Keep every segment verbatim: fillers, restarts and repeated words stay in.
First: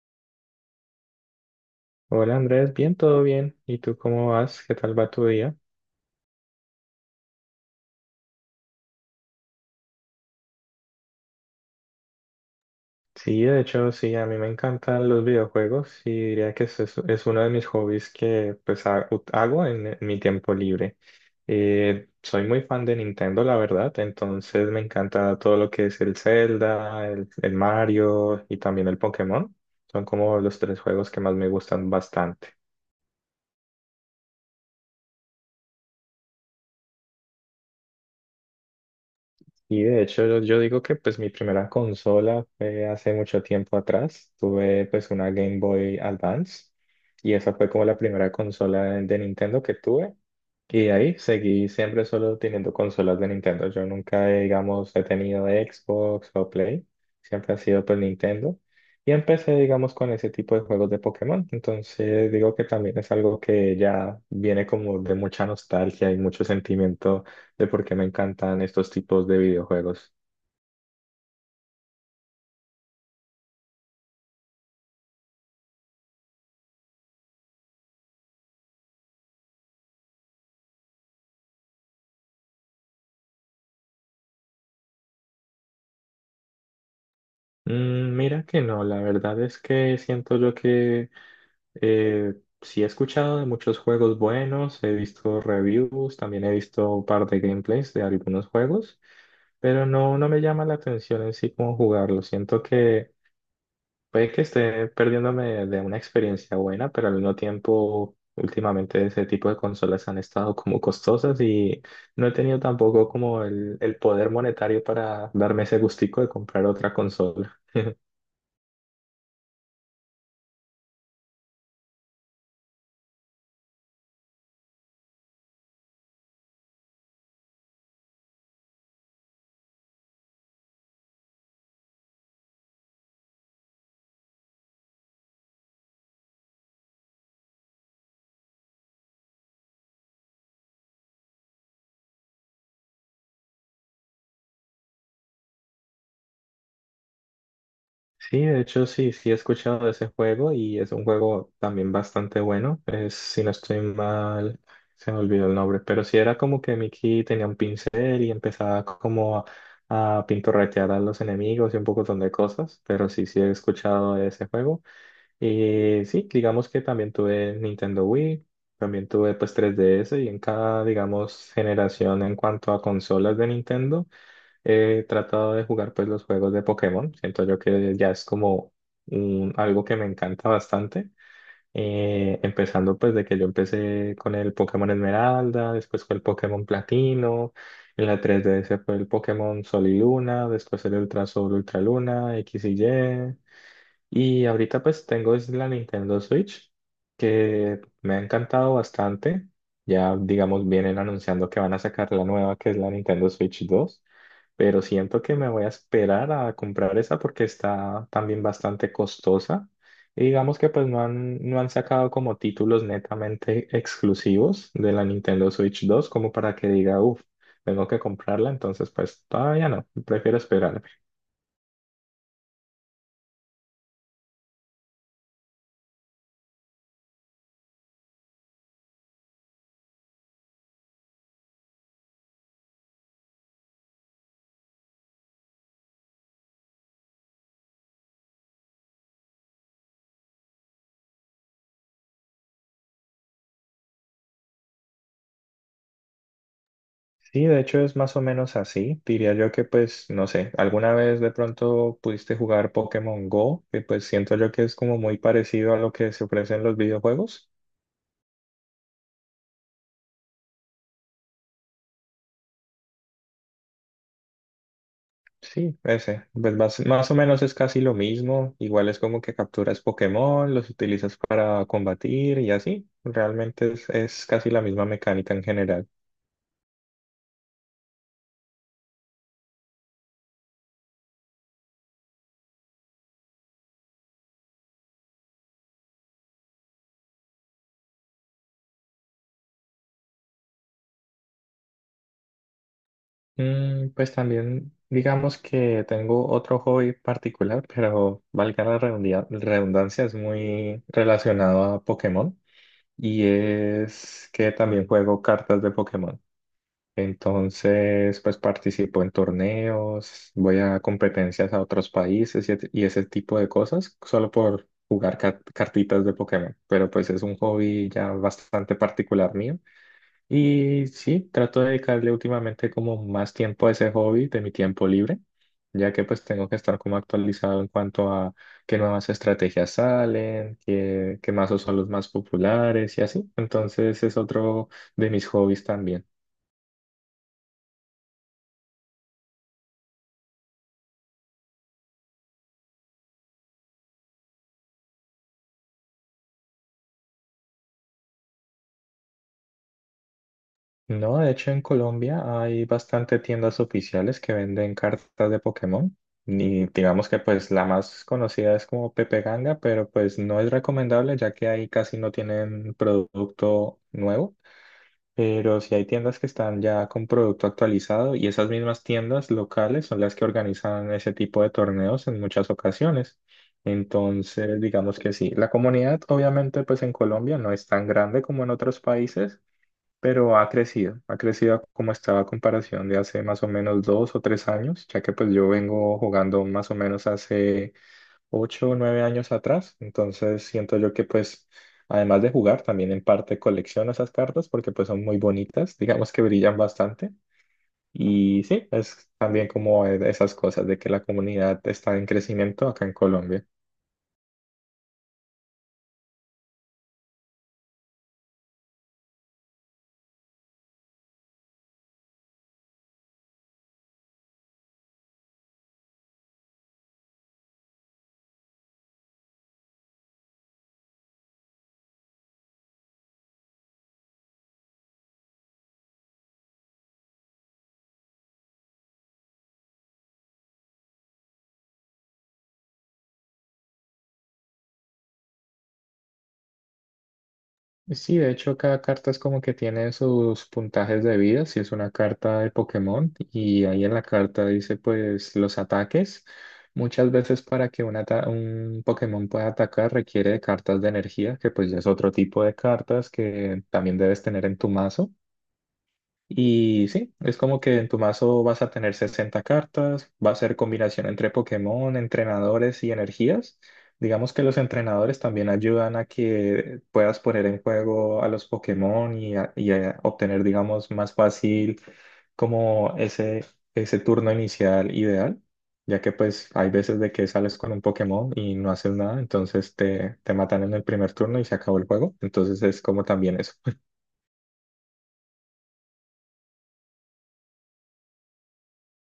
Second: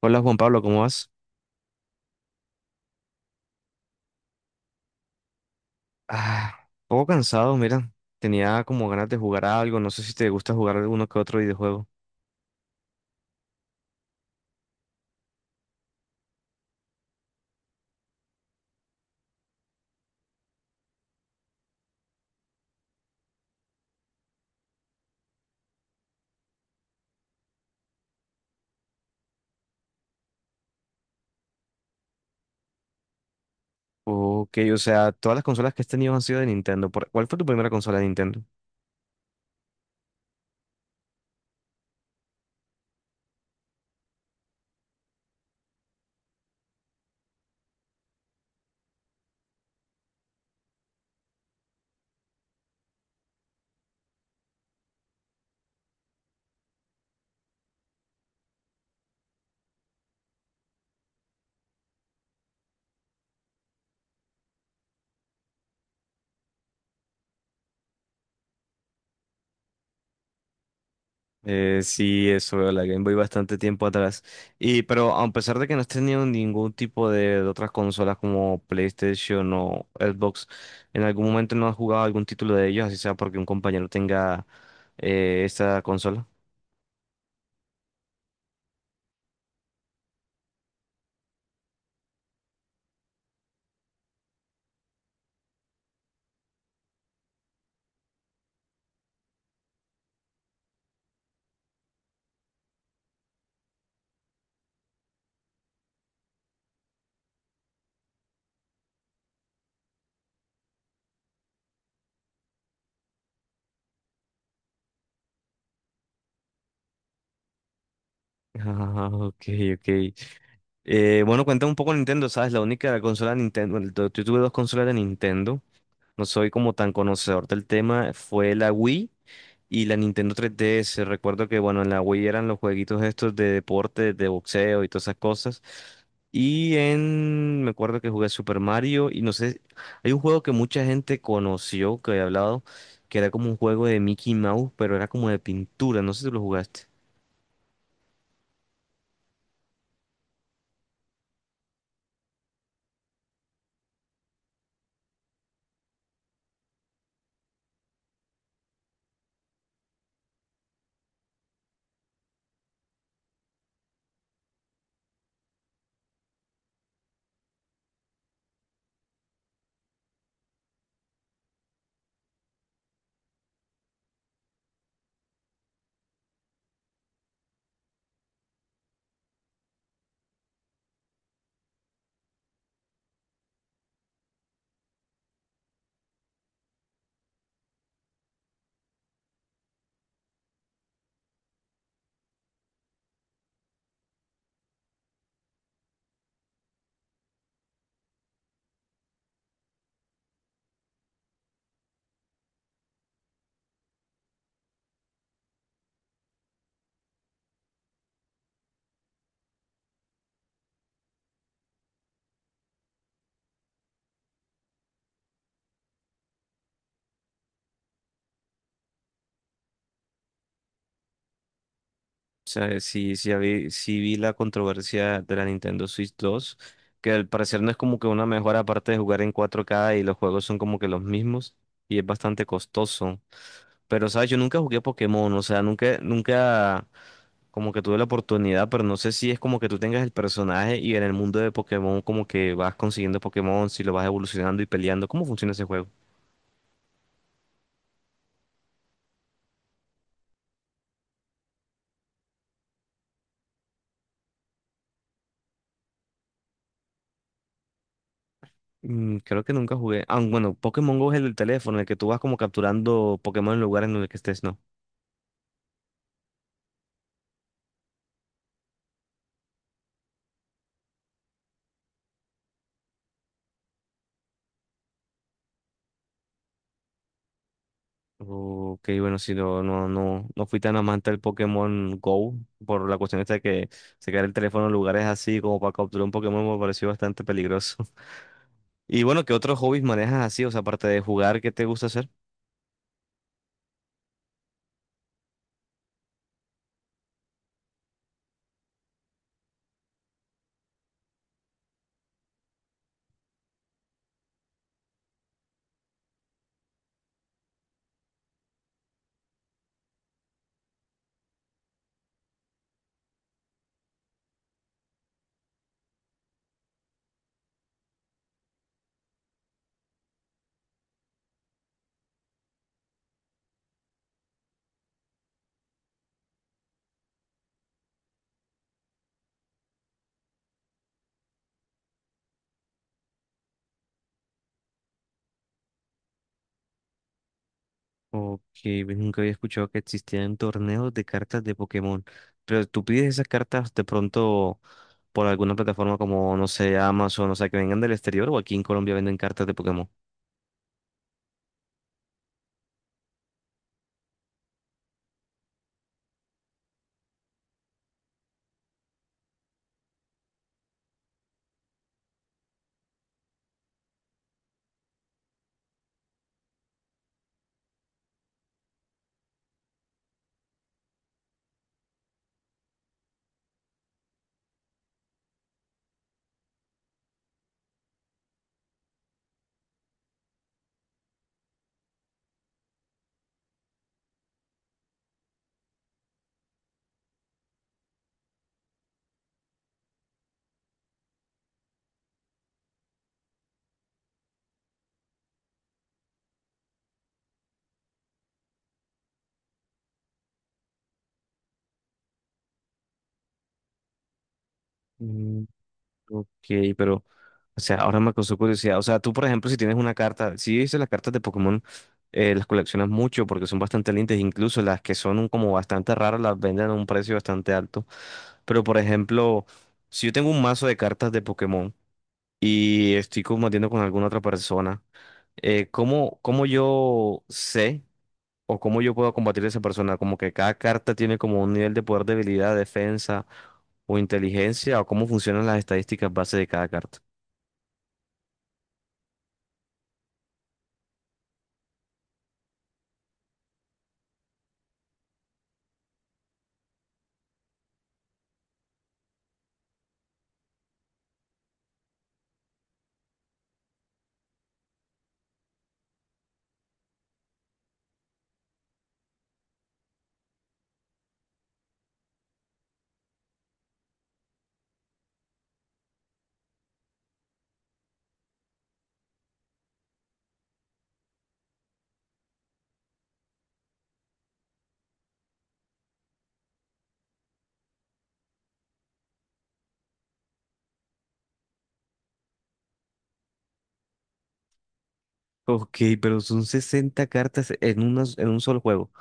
Hola Juan Pablo, ¿cómo vas? Hola Andrés, bien, todo bien. ¿Y tú cómo vas? ¿Qué tal va tu día? Ah, un poco cansado, mira. Tenía como ganas de jugar a algo. No sé si te gusta jugar alguno que otro videojuego. Sí, de hecho, sí, a mí me encantan los videojuegos y diría que es, es, es uno de mis hobbies que pues ha- ut- hago en, en mi tiempo libre. Eh, soy muy fan de Nintendo, la verdad, entonces me encanta todo lo que es el Zelda, el, el Mario y también el Pokémon. Son como los tres juegos que más me gustan bastante. Ok, o sea, todas las consolas que has tenido han sido de Nintendo. ¿Por- ¿Cuál fue tu primera consola de Nintendo? Y de hecho yo, yo digo que pues mi primera consola fue hace mucho tiempo atrás. Tuve pues una Game Boy Advance y esa fue como la primera consola de, de Nintendo que tuve. Y de ahí seguí siempre solo teniendo consolas de Nintendo. Yo nunca, eh, digamos, he tenido Xbox o Play. Siempre ha sido pues Nintendo. Y empecé, digamos, con ese tipo de juegos de Pokémon. Entonces digo que también es algo que ya viene como de mucha nostalgia y mucho sentimiento de por qué me encantan estos tipos de videojuegos. Eh, sí, eso, la Game Boy bastante tiempo atrás. Y pero a pesar de que no has tenido ningún tipo de, de otras consolas como PlayStation o Xbox, ¿en algún momento no has jugado algún título de ellos, así sea porque un compañero tenga eh, esta consola? Mm, mira que no, la verdad es que siento yo que eh, sí he escuchado de muchos juegos buenos, he visto reviews, también he visto un par de gameplays de algunos juegos, pero no, no me llama la atención en sí cómo jugarlo. Siento que puede que esté perdiéndome de una experiencia buena, pero al mismo tiempo, últimamente ese tipo de consolas han estado como costosas y no he tenido tampoco como el, el poder monetario para darme ese gustico de comprar otra consola. Ah, ok, ok. Eh, bueno, cuéntame un poco Nintendo, ¿sabes? La única consola de Nintendo, bueno, yo yo tuve dos consolas de Nintendo, no soy como tan conocedor del tema, fue la Wii y la Nintendo tres D S. Recuerdo que, bueno, en la Wii eran los jueguitos estos de deporte, de boxeo y todas esas cosas. Y en, me acuerdo que jugué Super Mario y no sé, hay un juego que mucha gente conoció, que había hablado, que era como un juego de Mickey Mouse, pero era como de pintura, no sé si lo jugaste. Sí, de hecho sí, sí he escuchado de ese juego y es un juego también bastante bueno. Es, si no estoy mal, se me olvidó el nombre, pero sí era como que Mickey tenía un pincel y empezaba como a, a pintorretear a los enemigos y un montón de cosas, pero sí, sí he escuchado de ese juego. Y sí, digamos que también tuve Nintendo Wii, también tuve pues tres D S y en cada, digamos, generación en cuanto a consolas de Nintendo he tratado de jugar pues los juegos de Pokémon. Siento yo que ya es como un- algo que me encanta bastante. Eh, empezando pues de que yo empecé con el Pokémon Esmeralda, después con el Pokémon Platino, en la tres D S fue el Pokémon Sol y Luna, después el Ultra Sol, Ultra Luna, X y Y. Y ahorita pues tengo es la Nintendo Switch, que me ha encantado bastante. Ya digamos vienen anunciando que van a sacar la nueva que es la Nintendo Switch dos, pero siento que me voy a esperar a comprar esa porque está también bastante costosa. Y digamos que pues no han, no han sacado como títulos netamente exclusivos de la Nintendo Switch dos como para que diga, uff, tengo que comprarla, entonces pues todavía no, prefiero esperarme. O sea, sí, sí, habí- sí vi la controversia de la Nintendo Switch dos, que al parecer no es como que una mejora aparte de jugar en cuatro k y los juegos son como que los mismos y es bastante costoso. Pero, ¿sabes? Yo nunca jugué Pokémon, o sea, nunca, nunca como que tuve la oportunidad, pero no sé si es como que tú tengas el personaje y en el mundo de Pokémon como que vas consiguiendo Pokémon, si lo vas evolucionando y peleando. ¿Cómo funciona ese juego? Sí, de hecho es más o menos así. Diría yo que pues, no sé, alguna vez de pronto pudiste jugar Pokémon Go, que pues siento yo que es como muy parecido a lo que se ofrece en los videojuegos. Mm, creo que nunca jugué. Ah, bueno, Pokémon Go es el del teléfono, el que tú vas como capturando Pokémon en lugares en el que estés, ¿no? Sí, ese. Pues más, más o menos es casi lo mismo. Igual es como que capturas Pokémon, los utilizas para combatir y así. Realmente es, es casi la misma mecánica en general. Ok, bueno, si no, no, no, no fui tan amante del Pokémon Go por la cuestión esta de que sacar el teléfono en lugares así como para capturar un Pokémon me pareció bastante peligroso. Y bueno, ¿qué otros hobbies manejas así? O sea, aparte de jugar, ¿qué te gusta hacer? Mm, pues también digamos que tengo otro hobby particular, pero valga la redundia- redundancia, es muy relacionado a Pokémon. Y es que también juego cartas de Pokémon. Entonces, pues participo en torneos, voy a competencias a otros países y, et- y ese tipo de cosas, solo por jugar car- cartitas de Pokémon. Pero pues es un hobby ya bastante particular mío. Y sí, trato de dedicarle últimamente como más tiempo a ese hobby de mi tiempo libre, ya que pues tengo que estar como actualizado en cuanto a qué nuevas estrategias salen, qué, qué mazos son los más populares y así. Entonces es otro de mis hobbies también. Ok, pues nunca había escuchado que existían torneos de cartas de Pokémon. Pero tú pides esas cartas de pronto por alguna plataforma como, no sé, Amazon, o sea, que vengan del exterior o aquí en Colombia venden cartas de Pokémon. No, de hecho en Colombia hay bastante tiendas oficiales que venden cartas de Pokémon. Y digamos que pues la más conocida es como Pepe Ganga, pero pues no es recomendable ya que ahí casi no tienen producto nuevo. Pero sí hay tiendas que están ya con producto actualizado y esas mismas tiendas locales son las que organizan ese tipo de torneos en muchas ocasiones. Entonces, digamos que sí, la comunidad obviamente pues en Colombia no es tan grande como en otros países, pero ha crecido, ha crecido como estaba a comparación de hace más o menos dos o tres años, ya que pues yo vengo jugando más o menos hace ocho o nueve años atrás, entonces siento yo que pues además de jugar también en parte colecciono esas cartas porque pues son muy bonitas, digamos que brillan bastante y sí, es también como e, esas cosas de que la comunidad está en crecimiento acá en Colombia. Ok, pero, o sea, ahora me causó curiosidad. O sea, tú, por ejemplo, si tienes una carta, si dices las cartas de Pokémon, eh, las coleccionas mucho porque son bastante lindas, incluso las que son un- como bastante raras las venden a un precio bastante alto. Pero, por ejemplo, si yo tengo un mazo de cartas de Pokémon y estoy combatiendo con alguna otra persona, eh, ¿cómo, cómo yo sé o cómo yo puedo combatir a esa persona? Como que cada carta tiene como un nivel de poder, debilidad, defensa o inteligencia, o cómo funcionan las estadísticas base de cada carta. Sí, de hecho cada carta es como que tiene sus puntajes de vida, si es una carta de Pokémon y ahí en la carta dice pues los ataques. Muchas veces para que un, ata- un Pokémon pueda atacar requiere de cartas de energía, que pues ya es otro tipo de cartas que también debes tener en tu mazo. Y sí, es como que en tu mazo vas a tener sesenta cartas, va a ser combinación entre Pokémon, entrenadores y energías. Digamos que los entrenadores también ayudan a que puedas poner en juego a los Pokémon y, a- y a obtener, digamos, más fácil como ese, ese turno inicial ideal, ya que pues hay veces de que sales con un Pokémon y no haces nada, entonces te, te matan en el primer turno y se acabó el juego. Entonces es como también eso. Ok, pero son sesenta cartas en, una, en un solo juego.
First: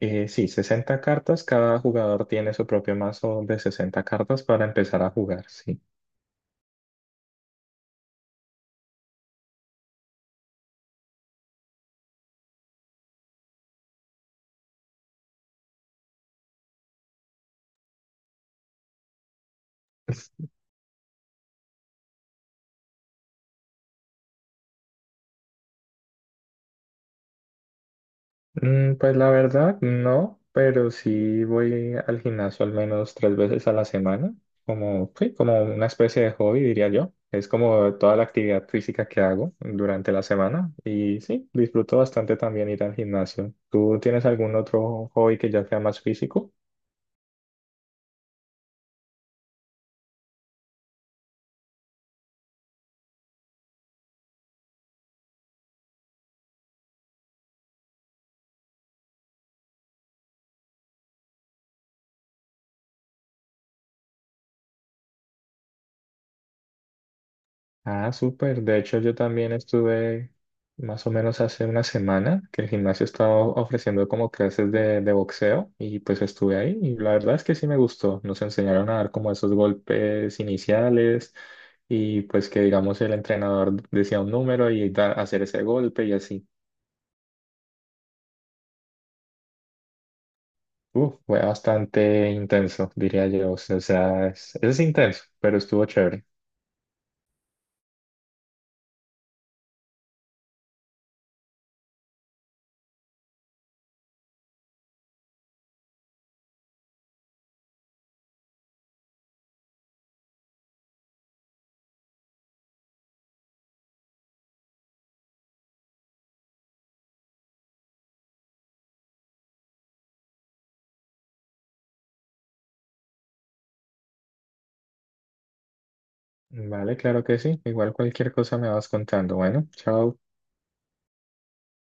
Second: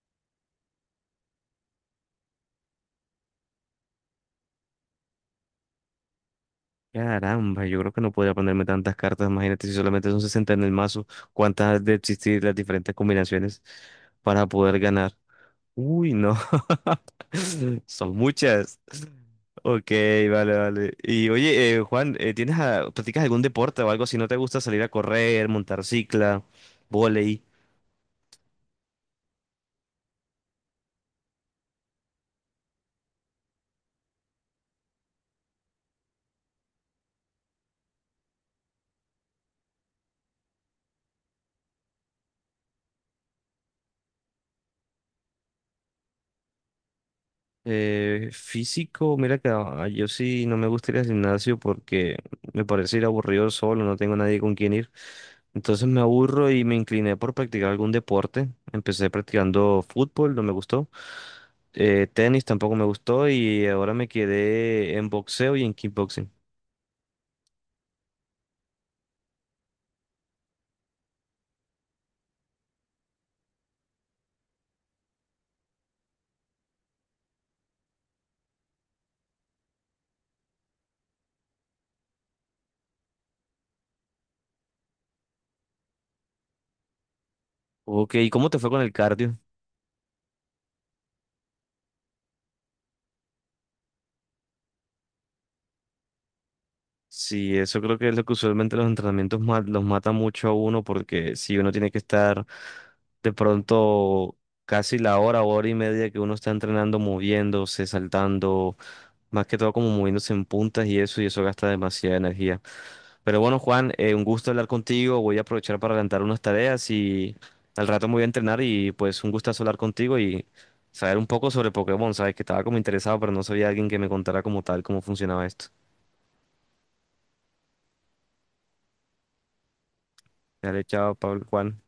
Eh, sí, sesenta cartas. Cada jugador tiene su propio mazo de sesenta cartas para empezar a jugar, sí. Caramba, yo creo que no podía ponerme tantas cartas. Imagínate si solamente son sesenta en el mazo, cuántas han de existir las diferentes combinaciones para poder ganar. Uy, no. Son muchas. Ok, vale, vale. Y oye, eh, Juan, eh, ¿tienes a- practicas algún deporte o algo? Si no te gusta salir a correr, montar cicla, volei. Mm, pues la verdad, no, pero sí voy al gimnasio al menos tres veces a la semana, como, sí, como una especie de hobby, diría yo. Es como toda la actividad física que hago durante la semana y sí, disfruto bastante también ir al gimnasio. ¿Tú tienes algún otro hobby que ya sea más físico? Eh, físico, mira que ah, yo sí no me gusta ir al gimnasio porque me parece ir aburrido solo, no tengo nadie con quien ir. Entonces me aburro y me incliné por practicar algún deporte. Empecé practicando fútbol, no me gustó. Eh, tenis tampoco me gustó y ahora me quedé en boxeo y en kickboxing. Ah, súper. De hecho, yo también estuve más o menos hace una semana que el gimnasio estaba ofreciendo como clases de, de boxeo y pues estuve ahí y la verdad es que sí me gustó. Nos enseñaron a dar como esos golpes iniciales y pues que digamos el entrenador decía un número y da- hacer ese golpe y así. Ok, ¿y cómo te fue con el cardio? Uf, fue bastante intenso, diría yo. O sea, es, es intenso, pero estuvo chévere. Sí, eso creo que es lo que usualmente los entrenamientos ma- los mata mucho a uno porque si uno tiene que estar de pronto casi la hora, hora y media que uno está entrenando, moviéndose, saltando, más que todo como moviéndose en puntas y eso, y eso gasta demasiada energía. Pero bueno, Juan, eh, un gusto hablar contigo, voy a aprovechar para adelantar unas tareas y al rato me voy a entrenar y pues un gustazo hablar contigo y saber un poco sobre Pokémon, sabes que estaba como interesado, pero no sabía alguien que me contara como tal cómo funcionaba esto. Vale, claro que sí. Igual cualquier cosa me vas contando. Bueno, chao. Dale, chao, Pablo, Juan.